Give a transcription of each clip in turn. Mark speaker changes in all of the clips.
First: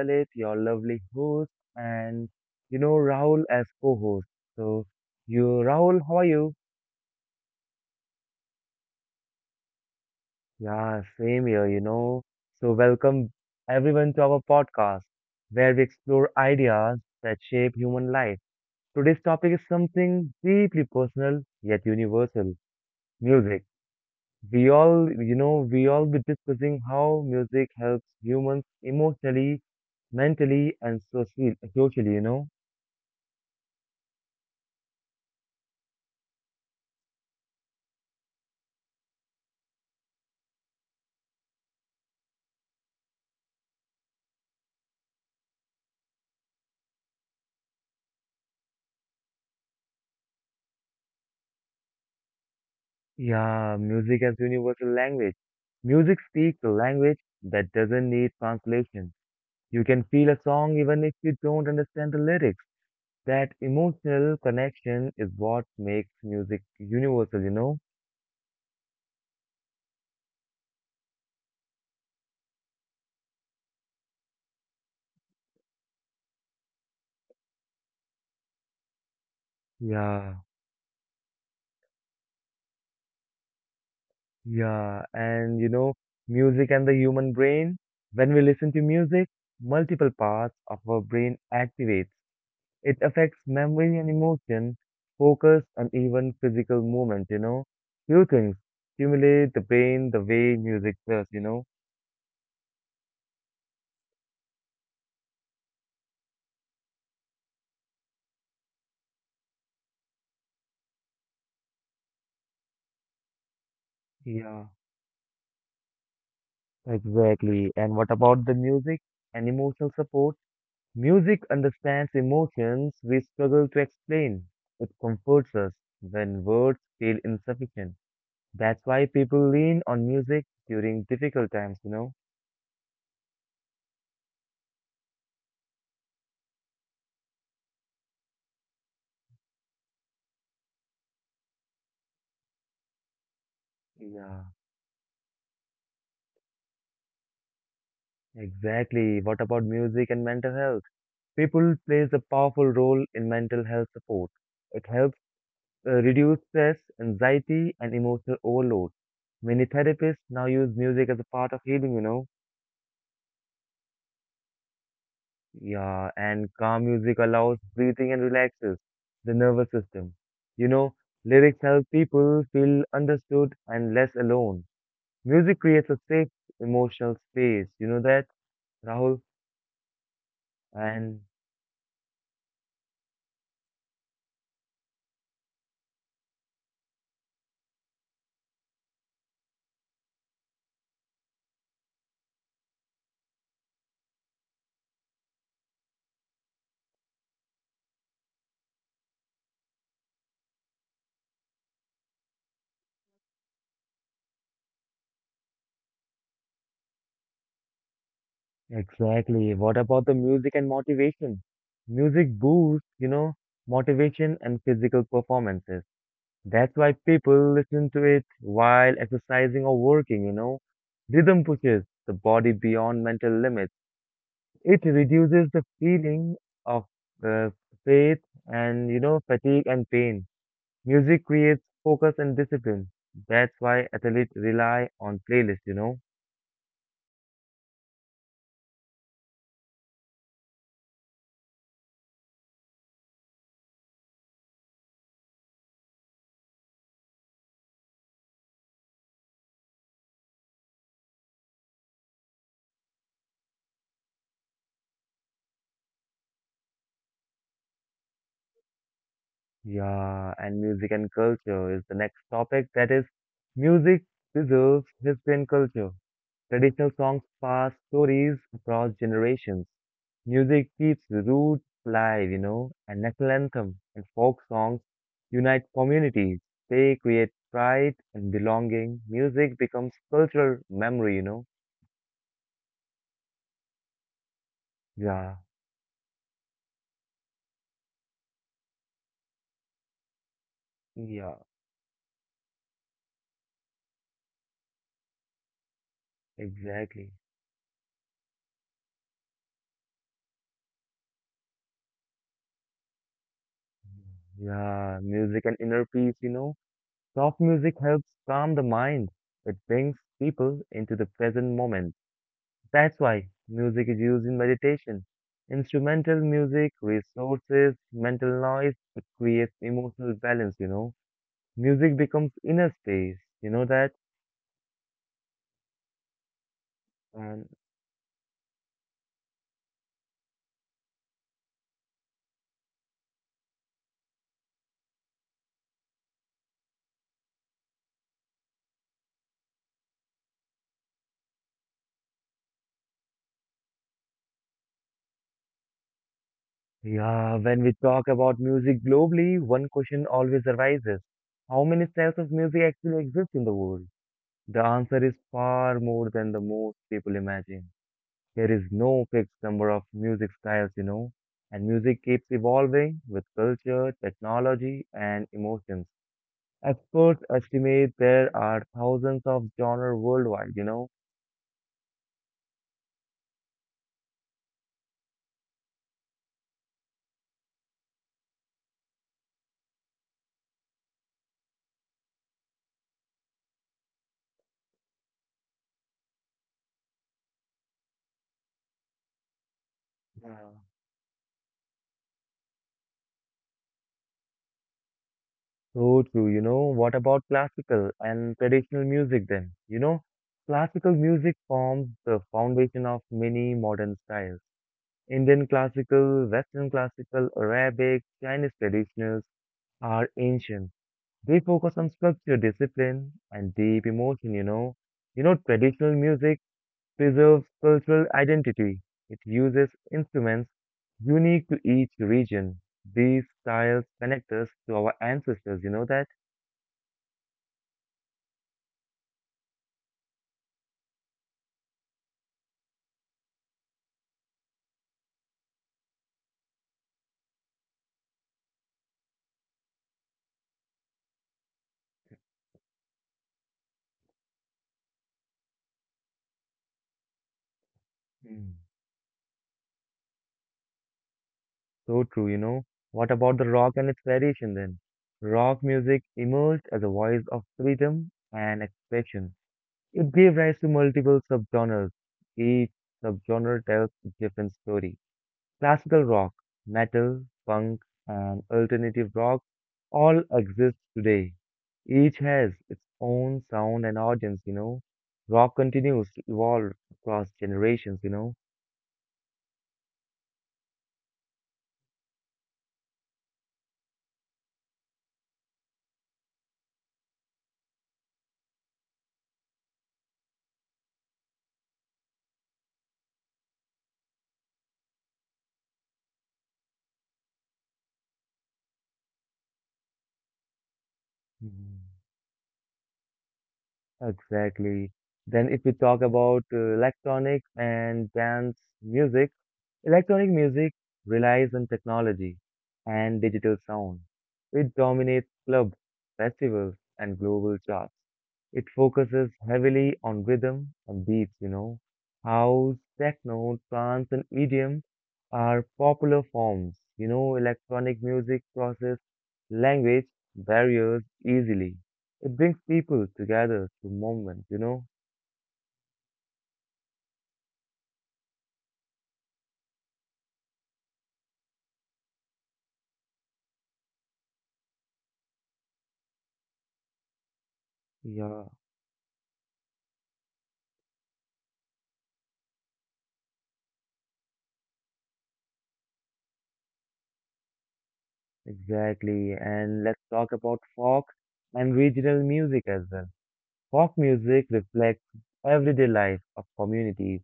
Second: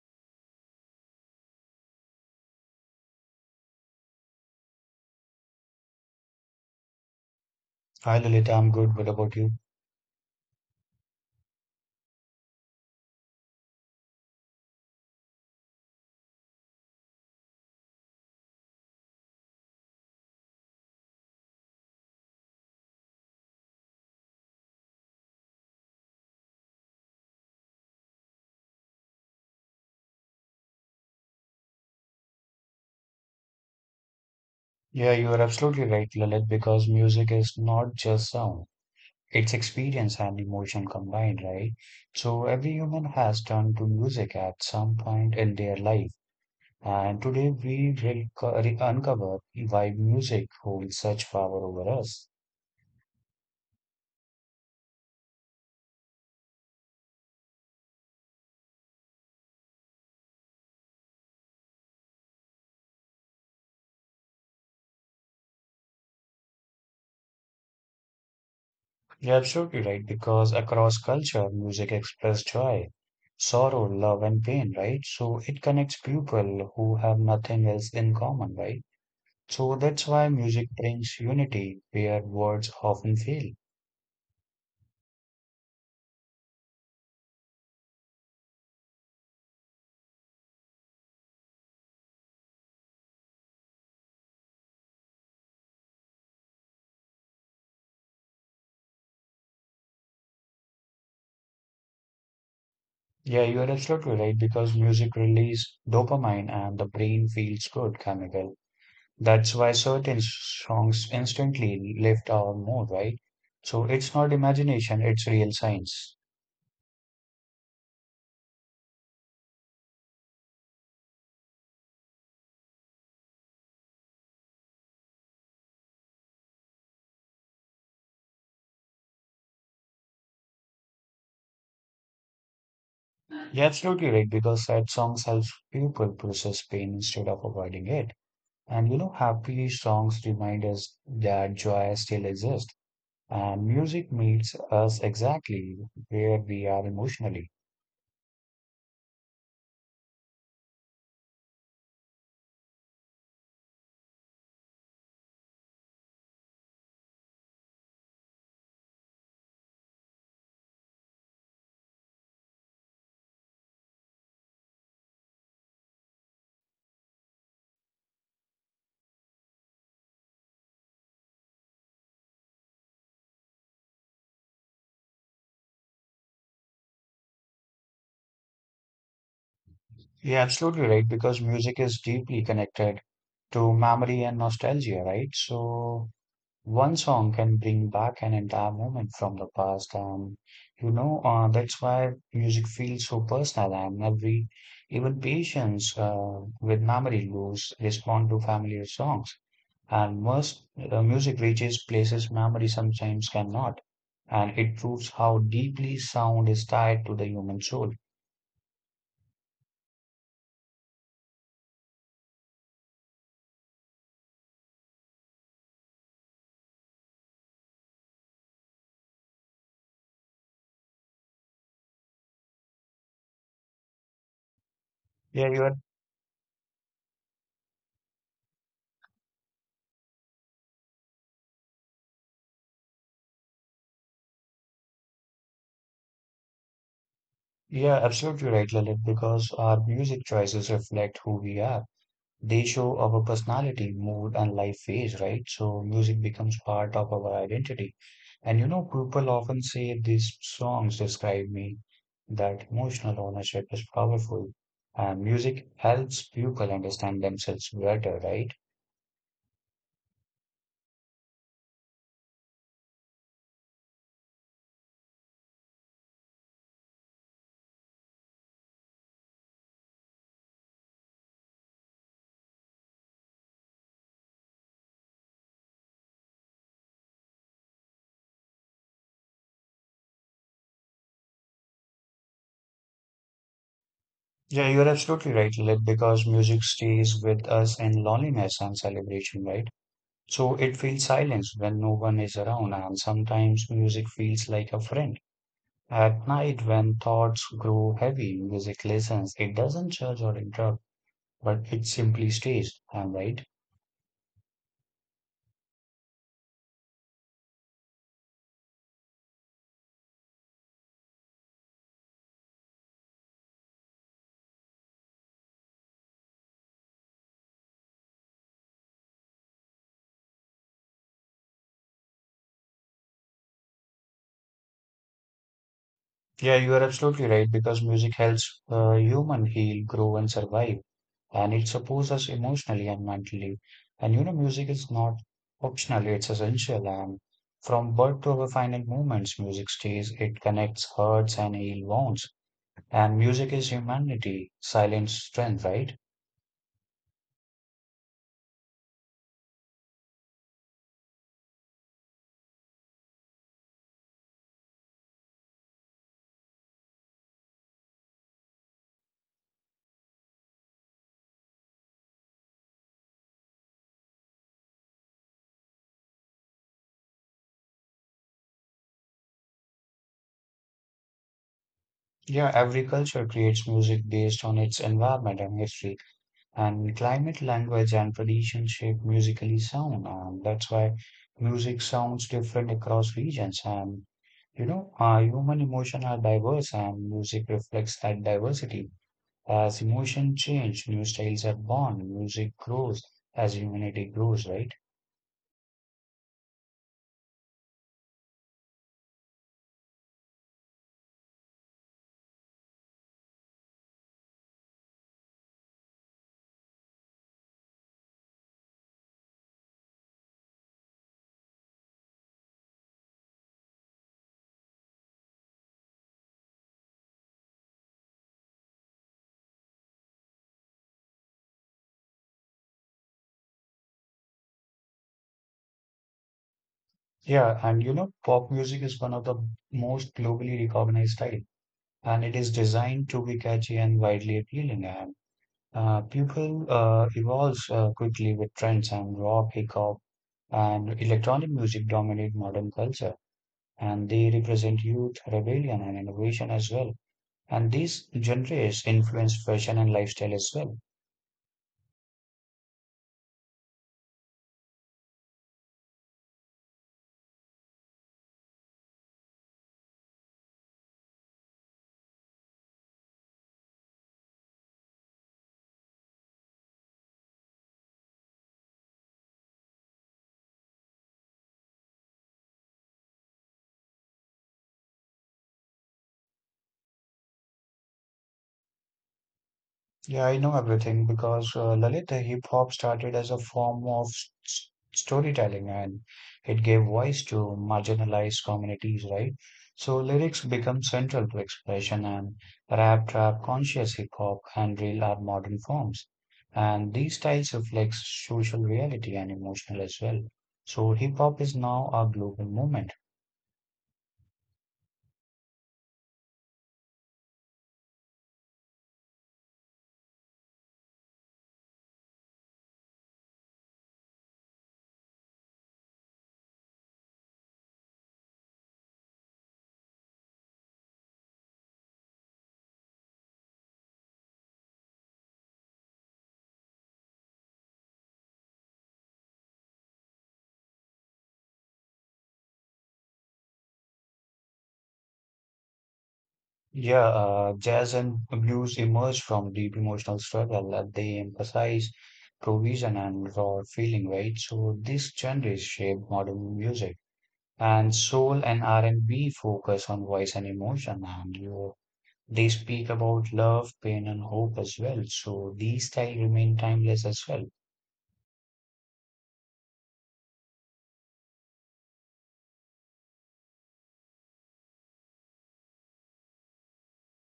Speaker 1: Lalit, your lovely host, and you know Rahul as co-host. So, you Rahul, how are you?
Speaker 2: Hi Lilith, I'm good. What about you?
Speaker 1: Yeah, same here, you know. So, welcome everyone to our podcast where we explore ideas that shape human life. Today's topic is something deeply personal yet universal, music. We all, we all be discussing how music helps humans emotionally, mentally, and socially, you know.
Speaker 2: Yeah, you are absolutely right, Lilith, because music is not just sound, it's experience and emotion combined, right? So every human has turned to music at some point in their life. And today we uncover why music holds such power over us.
Speaker 1: Yeah, music as universal language. Music speaks a language that doesn't need translation. You can feel a song even if you don't understand the lyrics. That emotional connection is what makes music universal, you know.
Speaker 2: You're absolutely right, because across culture, music expresses joy, sorrow, love, and pain, right? So it connects people who have nothing else in common, right? So that's why
Speaker 1: Yeah.
Speaker 2: music brings unity where words often fail.
Speaker 1: Yeah, and you know, music and the human brain. When we listen to music, multiple parts of our brain activates. It affects memory and emotion, focus, and even physical movement, you know. Few things stimulate the brain the way music does, you know.
Speaker 2: Yeah, you are absolutely right because music releases dopamine and the brain feels good chemical. That's why certain songs instantly lift our mood, right? So it's not
Speaker 1: Yeah,
Speaker 2: imagination, it's real science.
Speaker 1: exactly. And what about the music and emotional support? Music understands emotions we struggle to explain. It comforts us when words feel insufficient. That's why people lean on music during difficult times, you know?
Speaker 2: You're absolutely right because sad songs help people process pain instead of avoiding it. And you know, happy songs remind us that joy still exists. And music
Speaker 1: Yeah,
Speaker 2: meets us exactly where we are emotionally.
Speaker 1: exactly. What about music and mental health? People plays a powerful role in mental health support. It helps reduce stress, anxiety, and emotional overload. Many therapists now use music as a part of healing, you know? Yeah, and calm music allows breathing and relaxes the nervous system. You know, lyrics help people feel understood and less alone. Music creates a safe emotional space, you know that, Rahul?
Speaker 2: You're absolutely right,
Speaker 1: And
Speaker 2: because music is deeply connected to memory and nostalgia, right? So one song can bring back an entire moment from the past, and you know that's why music feels so personal. And every even patients with memory loss respond to familiar songs. And music reaches places memory sometimes cannot, and it proves how deeply sound is tied to the human soul.
Speaker 1: exactly, what about the music and motivation? Music boosts, you know, motivation and physical performances. That's why people listen to it while exercising or working, you know. Rhythm pushes the body beyond mental limits. It
Speaker 2: Yeah,
Speaker 1: reduces
Speaker 2: you
Speaker 1: the
Speaker 2: are
Speaker 1: feeling of uh, faith and, you know, fatigue and pain. Music creates focus and discipline. That's why athletes rely on playlists, you know.
Speaker 2: yeah, absolutely right, Lalit, because our music choices reflect who we are. They show our personality, mood, and life phase, right? So music becomes part of our identity. And you know, people often say these songs describe me, that emotional ownership is powerful. And music helps people understand themselves better, right?
Speaker 1: Yeah, and music and culture is the next topic. That is, music preserves history and culture. Traditional songs pass stories across generations. Music keeps roots alive, you know, and national anthem and folk songs unite communities. They create pride and belonging. Music becomes cultural memory, you know.
Speaker 2: Yeah, you're absolutely
Speaker 1: Yeah,
Speaker 2: right, Lib, because music stays with us in loneliness and celebration, right? So it feels
Speaker 1: yeah,
Speaker 2: silence when no one is around, and sometimes music feels like a friend. At night, when
Speaker 1: exactly.
Speaker 2: thoughts grow heavy, music listens. It doesn't judge or interrupt, but it simply stays. I'm right.
Speaker 1: Yeah, music and inner peace, you know. Soft music helps calm the mind. It brings people into the present moment. That's why music is used in meditation. Instrumental music resources mental noise. It creates emotional balance, you know. Music becomes inner space, you know that?
Speaker 2: Yeah, you are absolutely
Speaker 1: And
Speaker 2: right because music helps human heal, grow, and survive, and it supports us emotionally and mentally. And you know, music is not optional; it's essential. And from birth to our final moments, music stays. It connects hearts and heal wounds. And music is humanity, silent strength, right?
Speaker 1: yeah, when we talk about music globally, one question always arises. How many styles of music actually exist in the world? The answer is far more than the most people imagine. There is no fixed number of music styles, you know, and music keeps evolving with culture, technology, and emotions. Experts estimate there are thousands of genres worldwide, you know.
Speaker 2: Yeah, every culture creates music based on its environment and history. And climate, language, and tradition shape musically sound, and that's why music sounds different across regions. And you know, human emotion are diverse, and music reflects that diversity. As emotion
Speaker 1: Yeah.
Speaker 2: change, new styles are born. Music grows as humanity grows, right?
Speaker 1: So true, you know, what about classical and traditional music then? You know, classical music forms the foundation of many modern styles. Indian classical, Western classical, Arabic, Chinese traditionals are ancient. They focus on structure, discipline, and deep emotion, you know. You know, traditional music preserves cultural identity. It uses instruments unique to each region. These styles connect us to our ancestors, you know that?
Speaker 2: Yeah, and you know, pop music is one of the most globally recognized style, and it is designed to be catchy and widely appealing. People evolves quickly with trends and rock, hip hop, and electronic music dominate modern culture, and they represent youth, rebellion, and innovation as well. And these
Speaker 1: Mm.
Speaker 2: genres influence fashion and lifestyle as well.
Speaker 1: So true, you know. What about the rock and its variation then? Rock music emerged as a voice of freedom and expression. It gave rise to multiple subgenres. Each subgenre tells a different story. Classical rock, metal, punk, and alternative rock all exist today. Each has its own sound and audience, you know. Rock continues to evolve across generations, you know.
Speaker 2: Yeah, I know everything because Lalit, the hip hop started as a form of s- storytelling and it gave voice to marginalized communities, right? So lyrics become central to expression and rap, trap, conscious hip hop and real are modern forms. And these styles reflect social reality and emotional as well. So hip hop is
Speaker 1: Mhm.
Speaker 2: now a global movement.
Speaker 1: Exactly. Then if we talk about electronic and dance music, electronic music relies on technology and digital sound. It dominates clubs, festivals, and global charts. It focuses heavily on rhythm and beats, you know. House, techno, trance, and EDM are popular forms. You know, electronic music crosses language barriers easily, it brings people together through movement, you know?
Speaker 2: Yeah, jazz and blues emerge from deep emotional struggle. They emphasize provision and raw feeling, right? So these genres shape modern music. And
Speaker 1: Yeah,
Speaker 2: soul and R&B focus on voice and emotion, and you, they speak about love, pain, and hope as well. So these styles remain timeless as well.
Speaker 1: exactly. And let's talk about folk and regional music as well. Folk music reflects everyday life of communities.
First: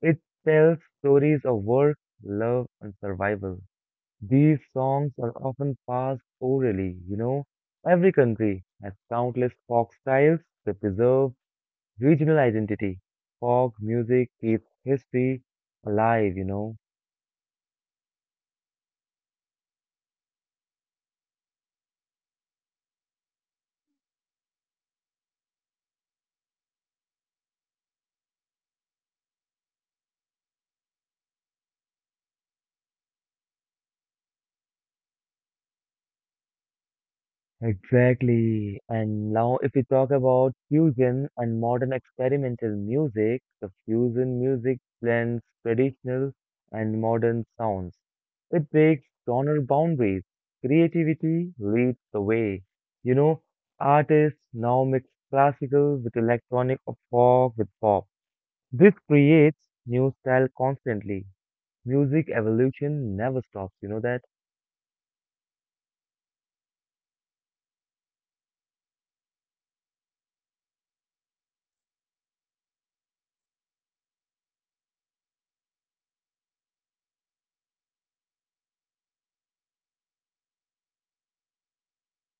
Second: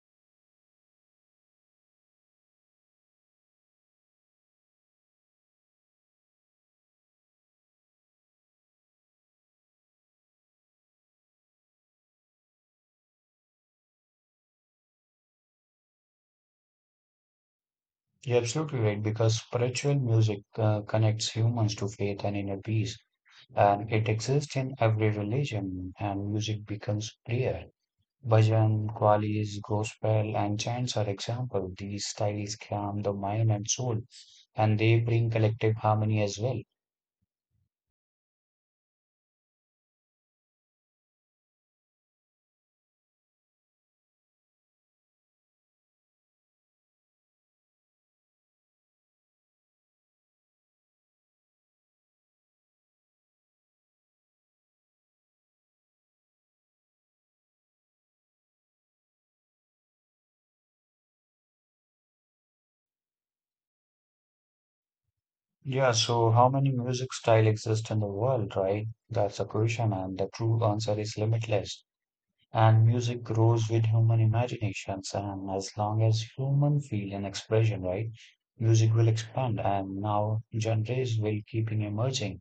Speaker 1: It tells stories of work, love, and survival. These songs are often passed orally, you know. Every country has countless folk styles that preserve regional identity. Folk music keeps history alive, you know.
Speaker 2: You're absolutely right because spiritual music connects humans to faith and inner peace, and it exists in every religion, and music becomes prayer. Bhajan, qalis, gospel, and chants are example. These styles calm the mind and soul, and they bring collective harmony as well.
Speaker 1: Exactly. And now, if we talk about fusion and modern experimental music, the fusion music blends traditional and modern sounds. It breaks genre boundaries. Creativity leads the way. You know, artists now mix classical with electronic or folk with pop. This creates new style constantly. Music evolution never stops, you know that?
Speaker 2: Yeah, so how many music style exist in the world, right? That's a question, and the true answer is limitless. And music grows with human imaginations, and as long as human feel and expression, right? Music will expand, and now genres will keep emerging,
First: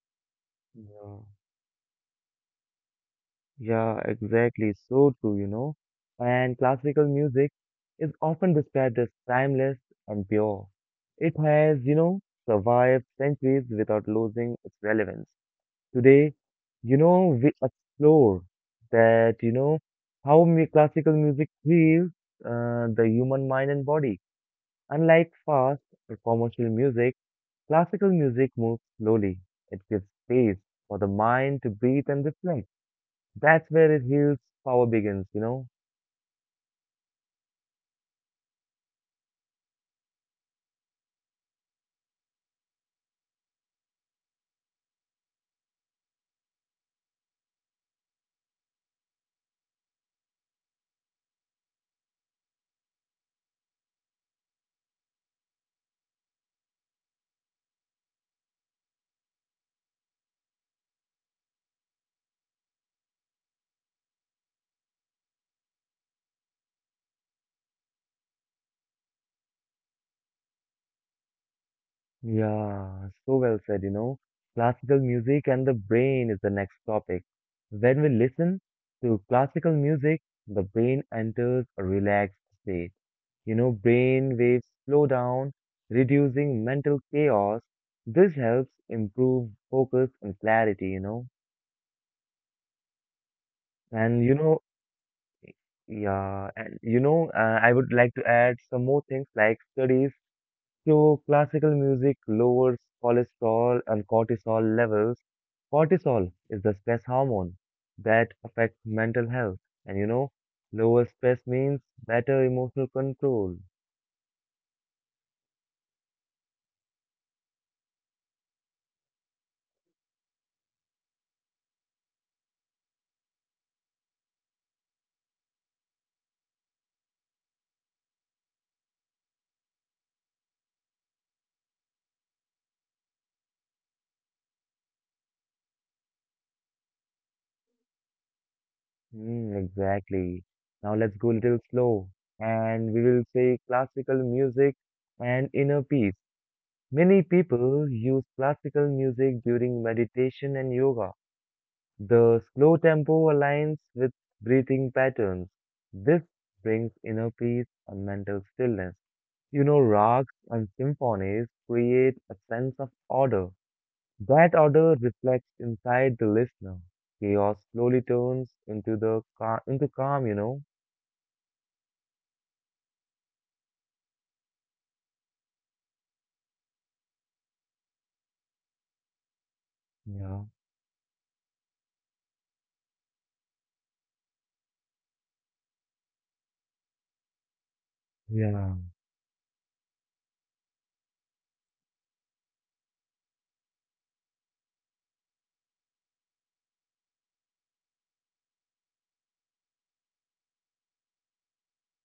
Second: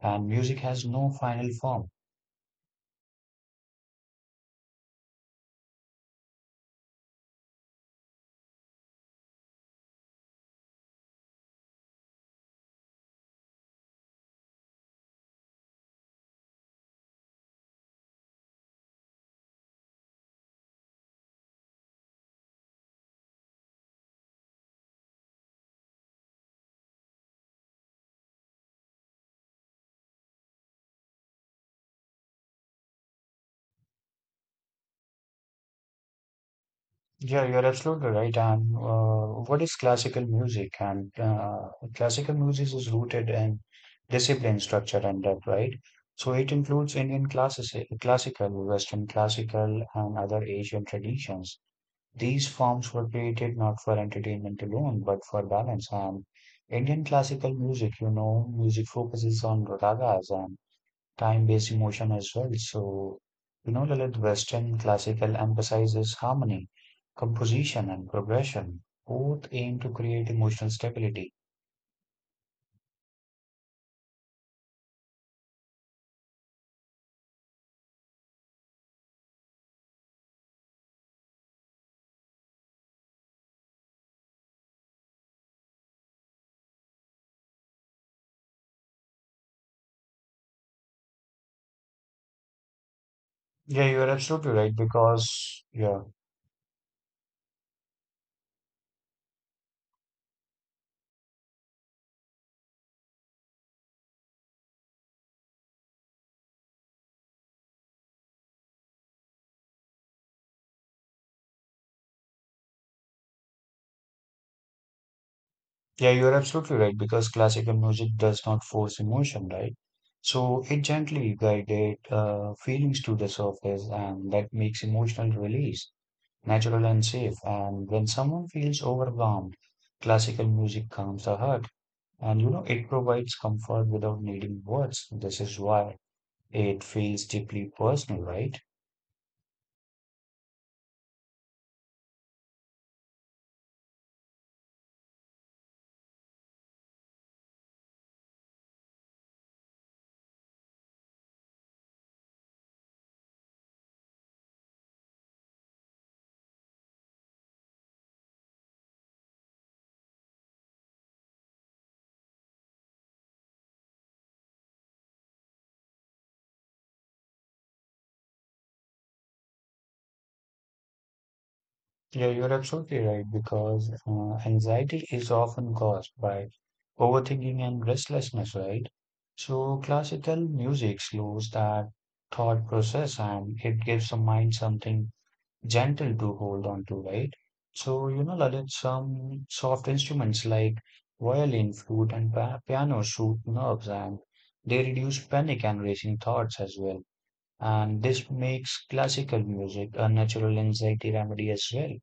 Speaker 2: and music has no
Speaker 1: Yeah.
Speaker 2: final form.
Speaker 1: Yeah, exactly. So true, you know. And classical music is often described as timeless and pure. It has, you know, survived centuries without losing its relevance. Today, you know, we explore that, you know, how classical music heals the human mind and body. Unlike fast or commercial music, classical music moves slowly. It gives space for the mind to breathe and reflect. That's where it heals power begins, you know?
Speaker 2: Yeah, you're absolutely right. And what is classical music? And Classical music is rooted in discipline, structure, and depth, right? So it includes Indian classical, Western classical, and other Asian traditions. These forms were created not for entertainment alone, but for balance. And Indian classical music, you know, music focuses on ragas and time-based emotion as well. So, you know, Lalit, Western classical emphasizes harmony, composition, and progression. Both aim to create emotional stability.
Speaker 1: Yeah, so well said, you know. Classical music and the brain is the next topic. When we listen to classical music, the brain enters a relaxed state. You know, brain waves slow down, reducing mental chaos. This helps improve focus and clarity, you know.
Speaker 2: Yeah, you are
Speaker 1: And you
Speaker 2: absolutely
Speaker 1: know,
Speaker 2: right because yeah,
Speaker 1: yeah, and you know, I would like to add some more things like studies. So classical music lowers cholesterol and cortisol levels. Cortisol is the stress hormone that affects mental health. And you know, lower stress means better emotional control.
Speaker 2: yeah, you are absolutely right because classical music does not force emotion, right? So it gently guided feelings to the surface, and that makes emotional release natural and safe. And when someone feels overwhelmed, classical music calms the heart. And you know, it provides comfort without needing words. This is why it feels deeply personal, right?
Speaker 1: Hmm, exactly. Now let's go a little slow and we will say classical music and inner peace. Many people use classical music during meditation and yoga. The slow tempo aligns with breathing patterns. This brings inner peace and mental stillness. You know, rags and symphonies create a sense of order. That order reflects inside the listener. Chaos slowly turns into the into calm. You know.
Speaker 2: Yeah, you're absolutely right, because anxiety is often caused by overthinking and restlessness, right? So, classical
Speaker 1: Yeah.
Speaker 2: music slows that thought process and it gives the mind something gentle to hold on to, right? So, you know, Lalit,
Speaker 1: Yeah.
Speaker 2: some soft instruments like violin, flute, and pa piano soothe nerves and they reduce panic and racing thoughts as well. And this makes classical music a natural anxiety remedy as well.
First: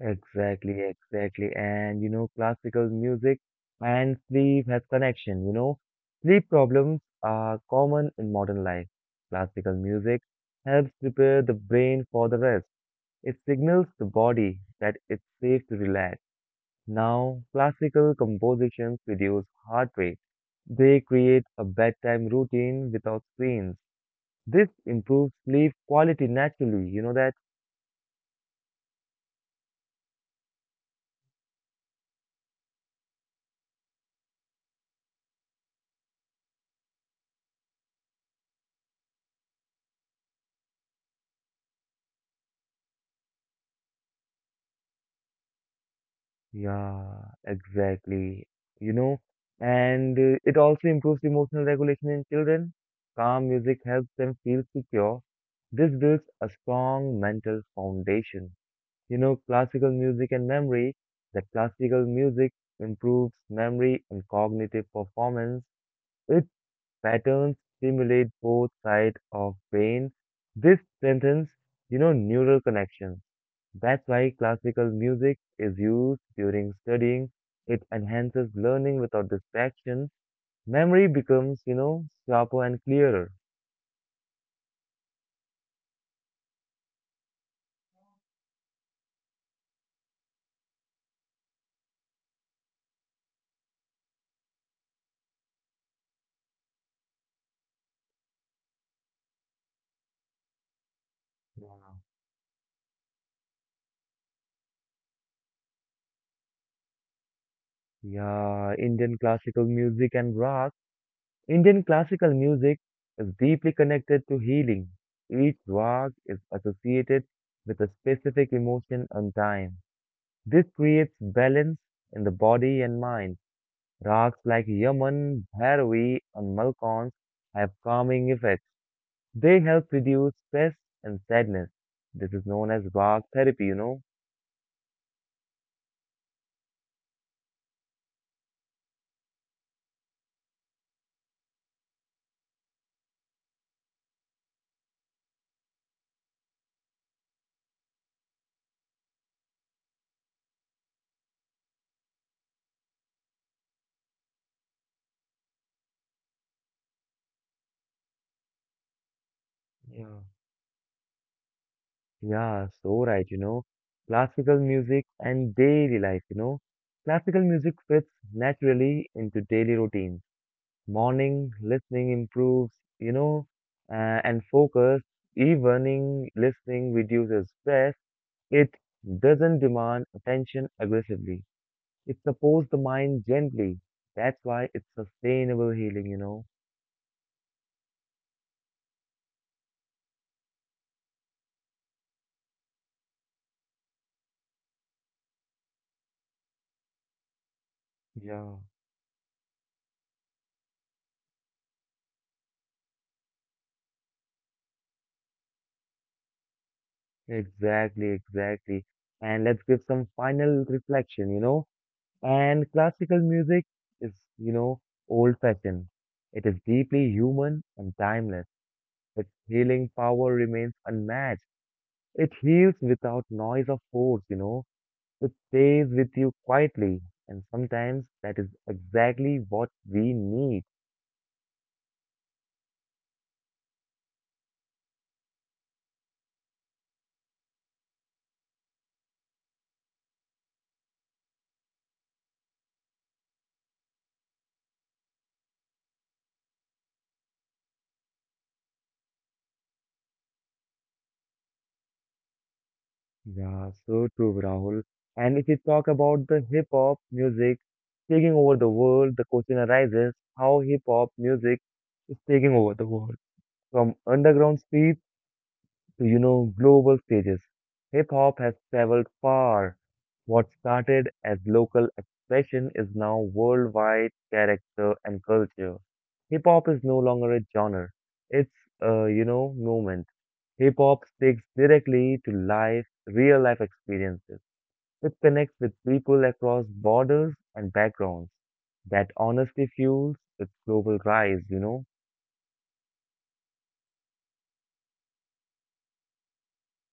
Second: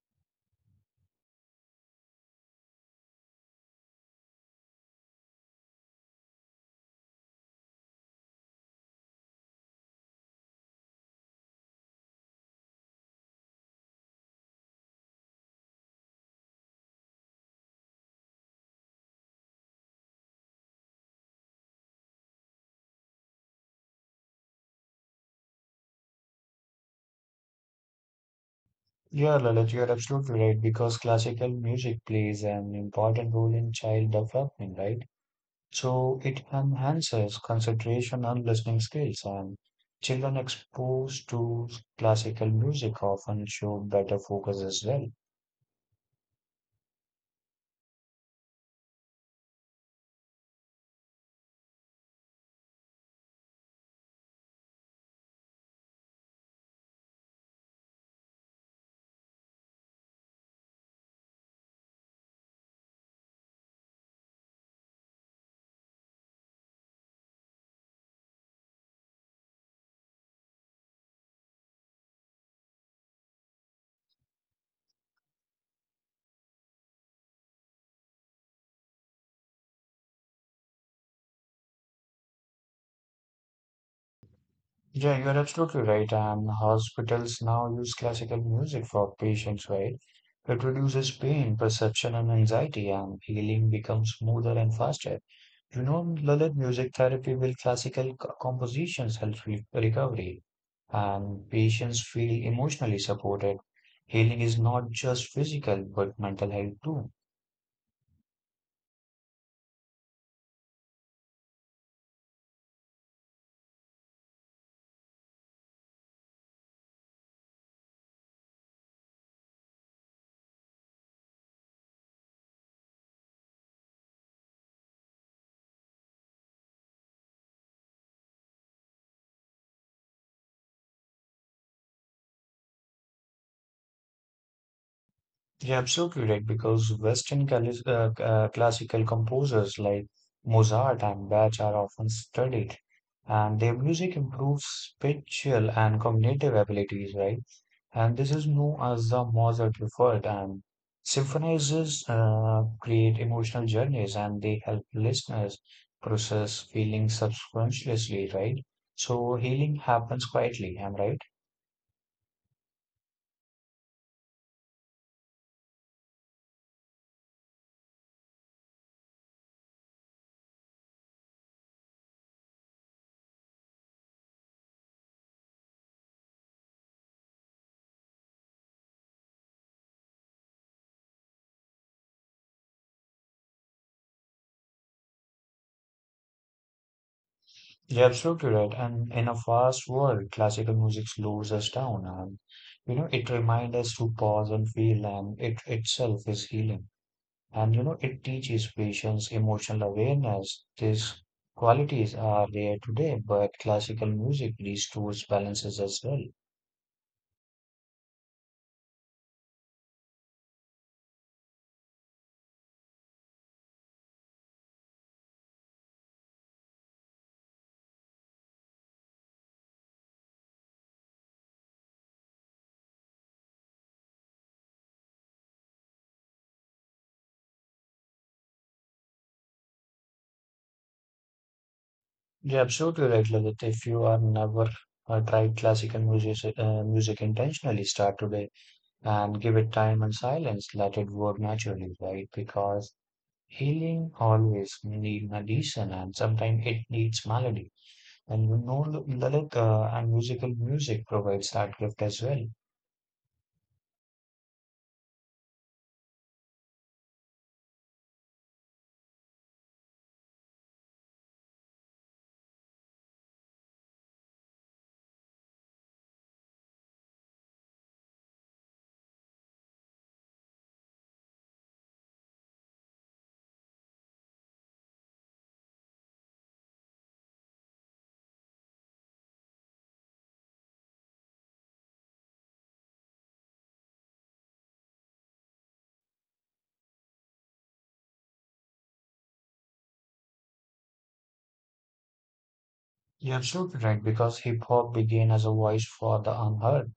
Speaker 1: Exactly, exactly. And you know, classical music and sleep has connection, you know. Sleep problems are common in modern life. Classical music helps prepare the brain for the rest. It signals the body that it's safe to relax. Now, classical compositions reduce heart rate. They create a bedtime routine without screens. This improves sleep quality naturally, you know that?
Speaker 2: Yeah, Lalit, you're absolutely right because classical music plays an important role in child development, right? So it enhances concentration and listening skills, and children exposed to classical music often show better focus as well.
Speaker 1: Yeah, exactly. You know, and it also improves emotional regulation in children. Calm music helps them feel secure. This builds a strong mental foundation. You know, classical music and memory, that classical music improves memory and cognitive performance. Its patterns stimulate both sides of brain. This strengthens, you know, neural connections. That's why classical music is used during studying. It enhances learning without distraction. Memory becomes, you know, sharper and clearer.
Speaker 2: Yeah, you are absolutely right. And hospitals now use classical music for patients, right? It reduces pain, perception, and anxiety, and healing becomes smoother and faster. You know, Lalit, music therapy with classical compositions helps with recovery, and patients
Speaker 1: Wow.
Speaker 2: feel emotionally supported. Healing is not just physical, but mental health too.
Speaker 1: Yeah, Indian classical music and rock. Indian classical music is deeply connected to healing. Each rock is associated with a specific emotion and time. This creates balance in the body and mind. Rags like Yaman, Bhairavi, and Malkans have calming effects. They help reduce stress and sadness. This is known as Bach therapy, you know.
Speaker 2: You're absolutely right, because Western classical composers like Mozart and Bach are often studied, and their music improves spatial and cognitive abilities, right? And this is known as the Mozart effect. And symphonizers create emotional journeys, and they help listeners process feelings subconsciously, right? So healing
Speaker 1: Yeah.
Speaker 2: happens quietly, am I right?
Speaker 1: Yeah, so right, you know. Classical music and daily life, you know. Classical music fits naturally into daily routines. Morning listening improves, you know, and focus. Evening listening reduces stress. It doesn't demand attention aggressively. It supports the mind gently. That's why it's sustainable healing, you know.
Speaker 2: You're absolutely right. And in a fast world, classical music slows us down and you know it reminds us to pause and feel and it itself is healing. And you know it
Speaker 1: Yeah.
Speaker 2: teaches patience, emotional awareness. These qualities are rare today, but classical music restores balances as well.
Speaker 1: Exactly, exactly. And let's give some final reflection, you know. And classical music is, you know, old-fashioned. It is deeply human and timeless. Its healing power remains unmatched. It heals without noise or force, you know. It stays with you quietly. And sometimes that is exactly what we need.
Speaker 2: You're absolutely right, Lalit. If you are never uh, tried classical music intentionally, start today and give it time and silence. Let it work naturally, right? Because healing always needs addition and sometimes it needs melody. And you know, Lalita and musical music provides that gift as well.
Speaker 1: Yeah, so true, Rahul. And if we talk about the hip hop music taking over the world, the question arises how hip hop music is taking over the world. From underground streets to, you know, global stages. Hip hop has traveled far. What started as local expression is now worldwide character and culture. Hip hop is no longer a genre. It's a, you know, movement. Hip hop speaks directly to life, real life experiences. It connects with people across borders and backgrounds. That honestly fuels its global rise, you know?
Speaker 2: You're absolutely right because hip hop began as a voice for the unheard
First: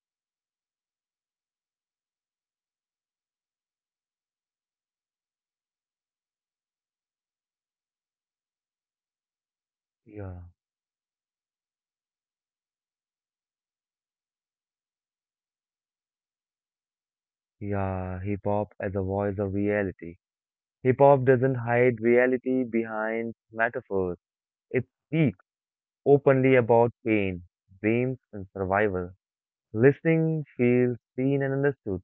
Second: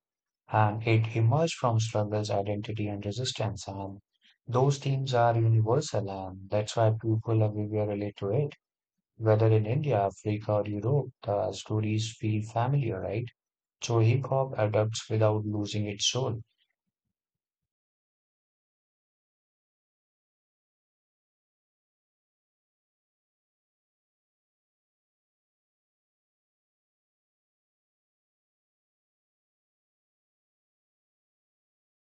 Speaker 2: and it emerged from struggles, identity, and resistance. And those themes are universal and that's why people everywhere relate to it. Whether in India,
Speaker 1: Yeah,
Speaker 2: Africa, or Europe, the stories feel familiar, right? So hip hop adapts without losing its soul.
Speaker 1: yeah, hip hop as a voice of reality. Hip hop doesn't hide reality behind metaphors. It speaks openly about pain, dreams, and survival. Listening feels seen and understood.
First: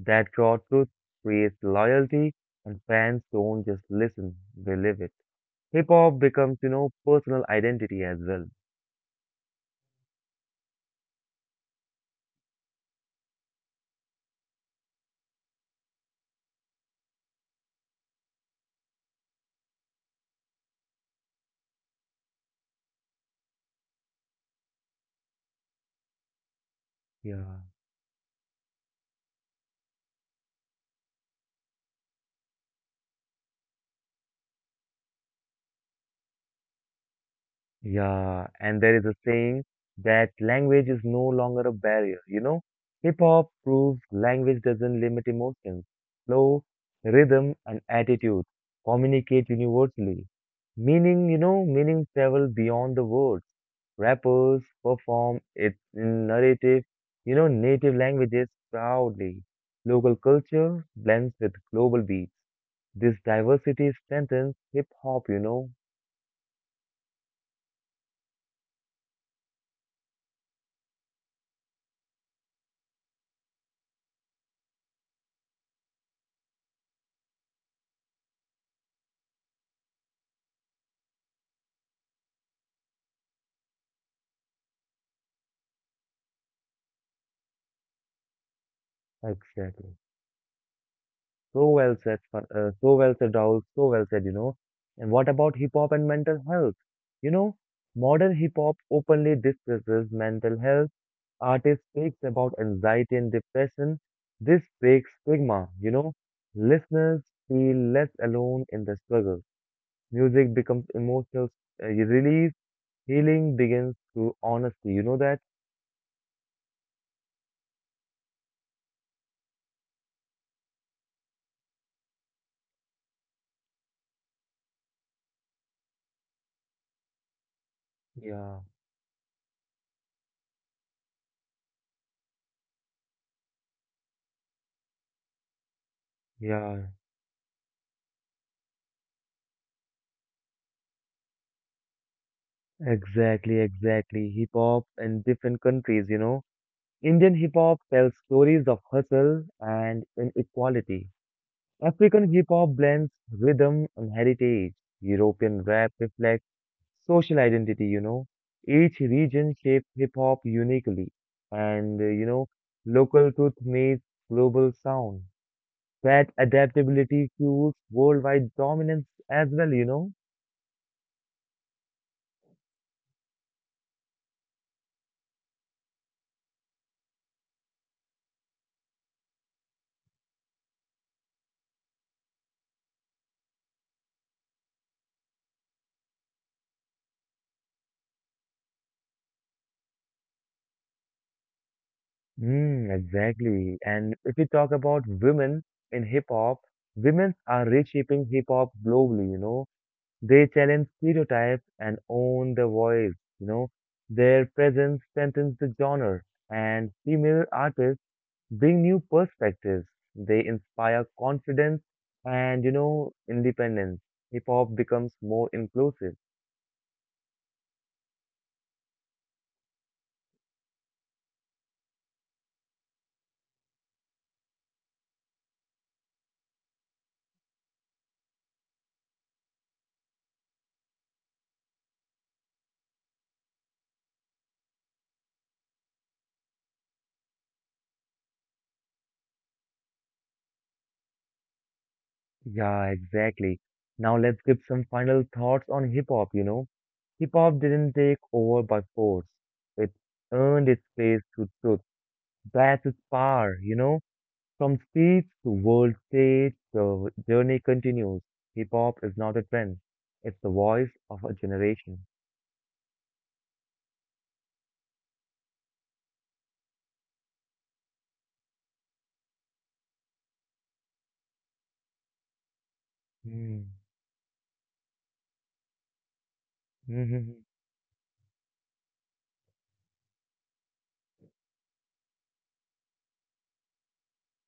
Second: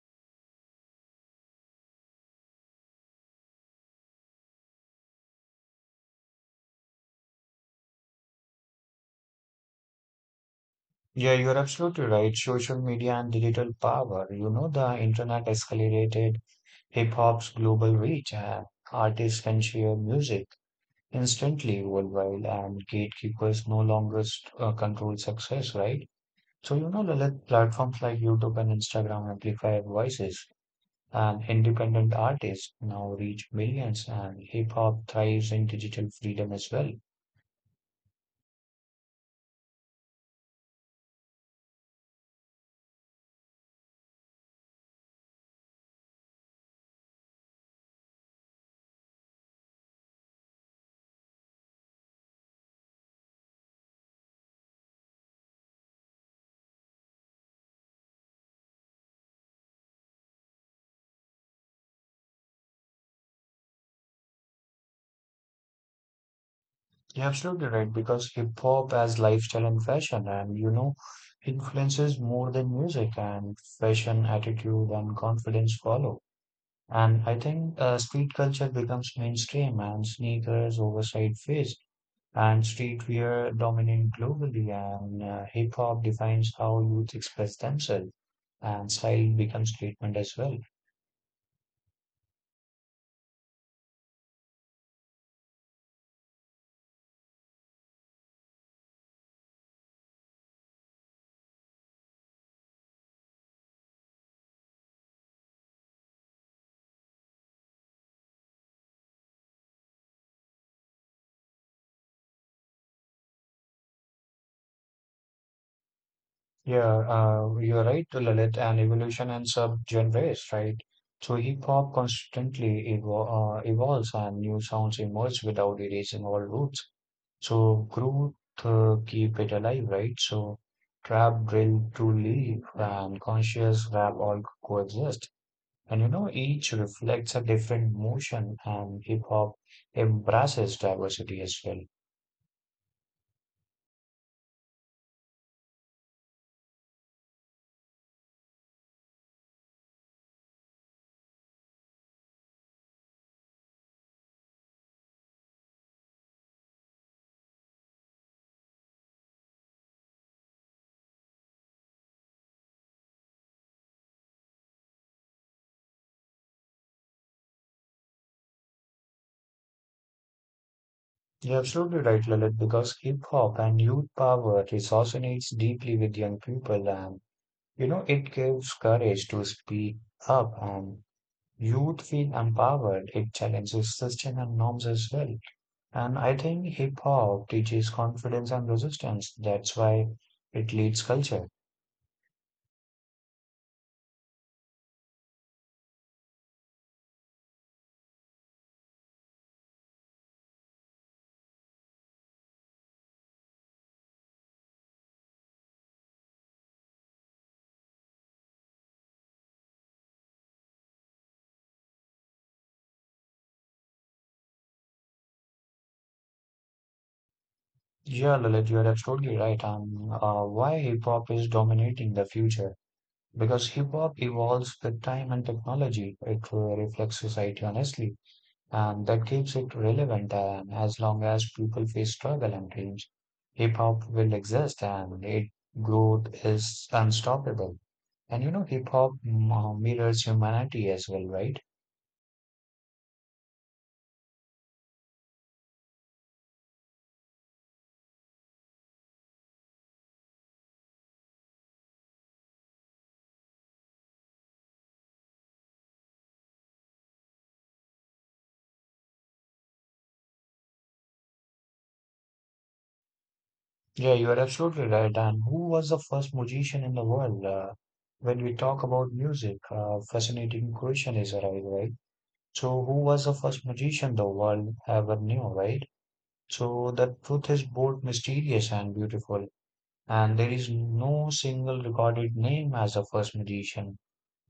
Speaker 1: That raw truth creates loyalty, and fans don't just listen, they live it. Hip hop becomes, you know, personal identity as well.
Speaker 2: Yeah, you're absolutely right. Social media and digital power. You know, the internet accelerated hip hop's global reach, and artists can share music instantly worldwide, and gatekeepers no longer control success, right? So, you know, Lalit,
Speaker 1: Yeah.
Speaker 2: platforms like YouTube and Instagram amplify voices, and independent artists now reach millions, and hip hop thrives in digital freedom as well.
Speaker 1: Yeah, and there is a saying that language is no longer a barrier, you know? Hip hop proves language doesn't limit emotions. Flow, rhythm, and attitude communicate universally. Meaning travel beyond the words. Rappers perform it in narrative, you know, native languages proudly. Local culture blends with global beats. This diversity strengthens hip hop, you know?
Speaker 2: You're absolutely right because hip hop as lifestyle and fashion and you know influences more than music and fashion attitude and confidence follow. And I think street culture becomes mainstream and sneakers, oversized fits, and streetwear dominate globally. And hip hop defines how youth express themselves, and style becomes
Speaker 1: Exactly.
Speaker 2: statement as well.
Speaker 1: So well said, so well said, Rahul. So well said, you know. And what about hip hop and mental health? You know, Modern hip hop openly discusses mental health. Artists speaks about anxiety and depression. This breaks stigma. Listeners feel less alone in the struggle. Music becomes emotional release. Healing begins through honesty. You know that?
Speaker 2: Yeah, you're right, Lalit, and evolution and subgenres, right? So hip hop constantly evolves and new sounds emerge without erasing all roots. So growth
Speaker 1: Yeah,
Speaker 2: keep it alive, right? So trap, drill, to leave, and conscious rap all coexist. And you know, each
Speaker 1: yeah,
Speaker 2: reflects a different motion, and hip hop embraces diversity as well.
Speaker 1: exactly, exactly. Hip hop in different countries. Indian hip hop tells stories of hustle and inequality. African hip hop blends rhythm and heritage. European rap reflects social identity. Each region shapes hip hop uniquely. And, local truth meets global sound. That adaptability fuels worldwide dominance as well.
Speaker 2: You're absolutely right, Lalit, because hip hop and youth power resonates deeply with young people, and you know it gives courage to speak up, and youth feel empowered. It challenges system and norms as well, and I think hip hop teaches confidence and resistance. That's why it leads culture.
Speaker 1: Mm, exactly. And if we talk about women in hip hop, women are reshaping hip hop globally. They challenge stereotypes and own the voice, you know. Their presence strengthens the genre, and female artists bring new perspectives. They inspire confidence and independence. Hip hop becomes more inclusive.
Speaker 2: Yeah, Lalit, you're absolutely right. And why hip hop is dominating the future? Because hip hop evolves with time and technology. It reflects society honestly and that keeps it relevant. And as long as people face struggle and change, hip hop will exist and its growth is unstoppable. And you know, hip hop mirrors humanity as well, right?
Speaker 1: Yeah, exactly. Now let's give some final thoughts on hip hop. Hip hop didn't take over by force. It earned its place through truth. That's its power. From stage to world stage, the journey continues. Hip hop is not a trend, it's the voice of a generation.
Speaker 2: Yeah, you are absolutely right. And who was the first musician in the world? When we talk about music, fascinating question is arrived, right? So, who was the first
Speaker 1: Mm.
Speaker 2: magician the world ever knew, right? So, the truth is both mysterious and beautiful. And there is no single recorded name as the first musician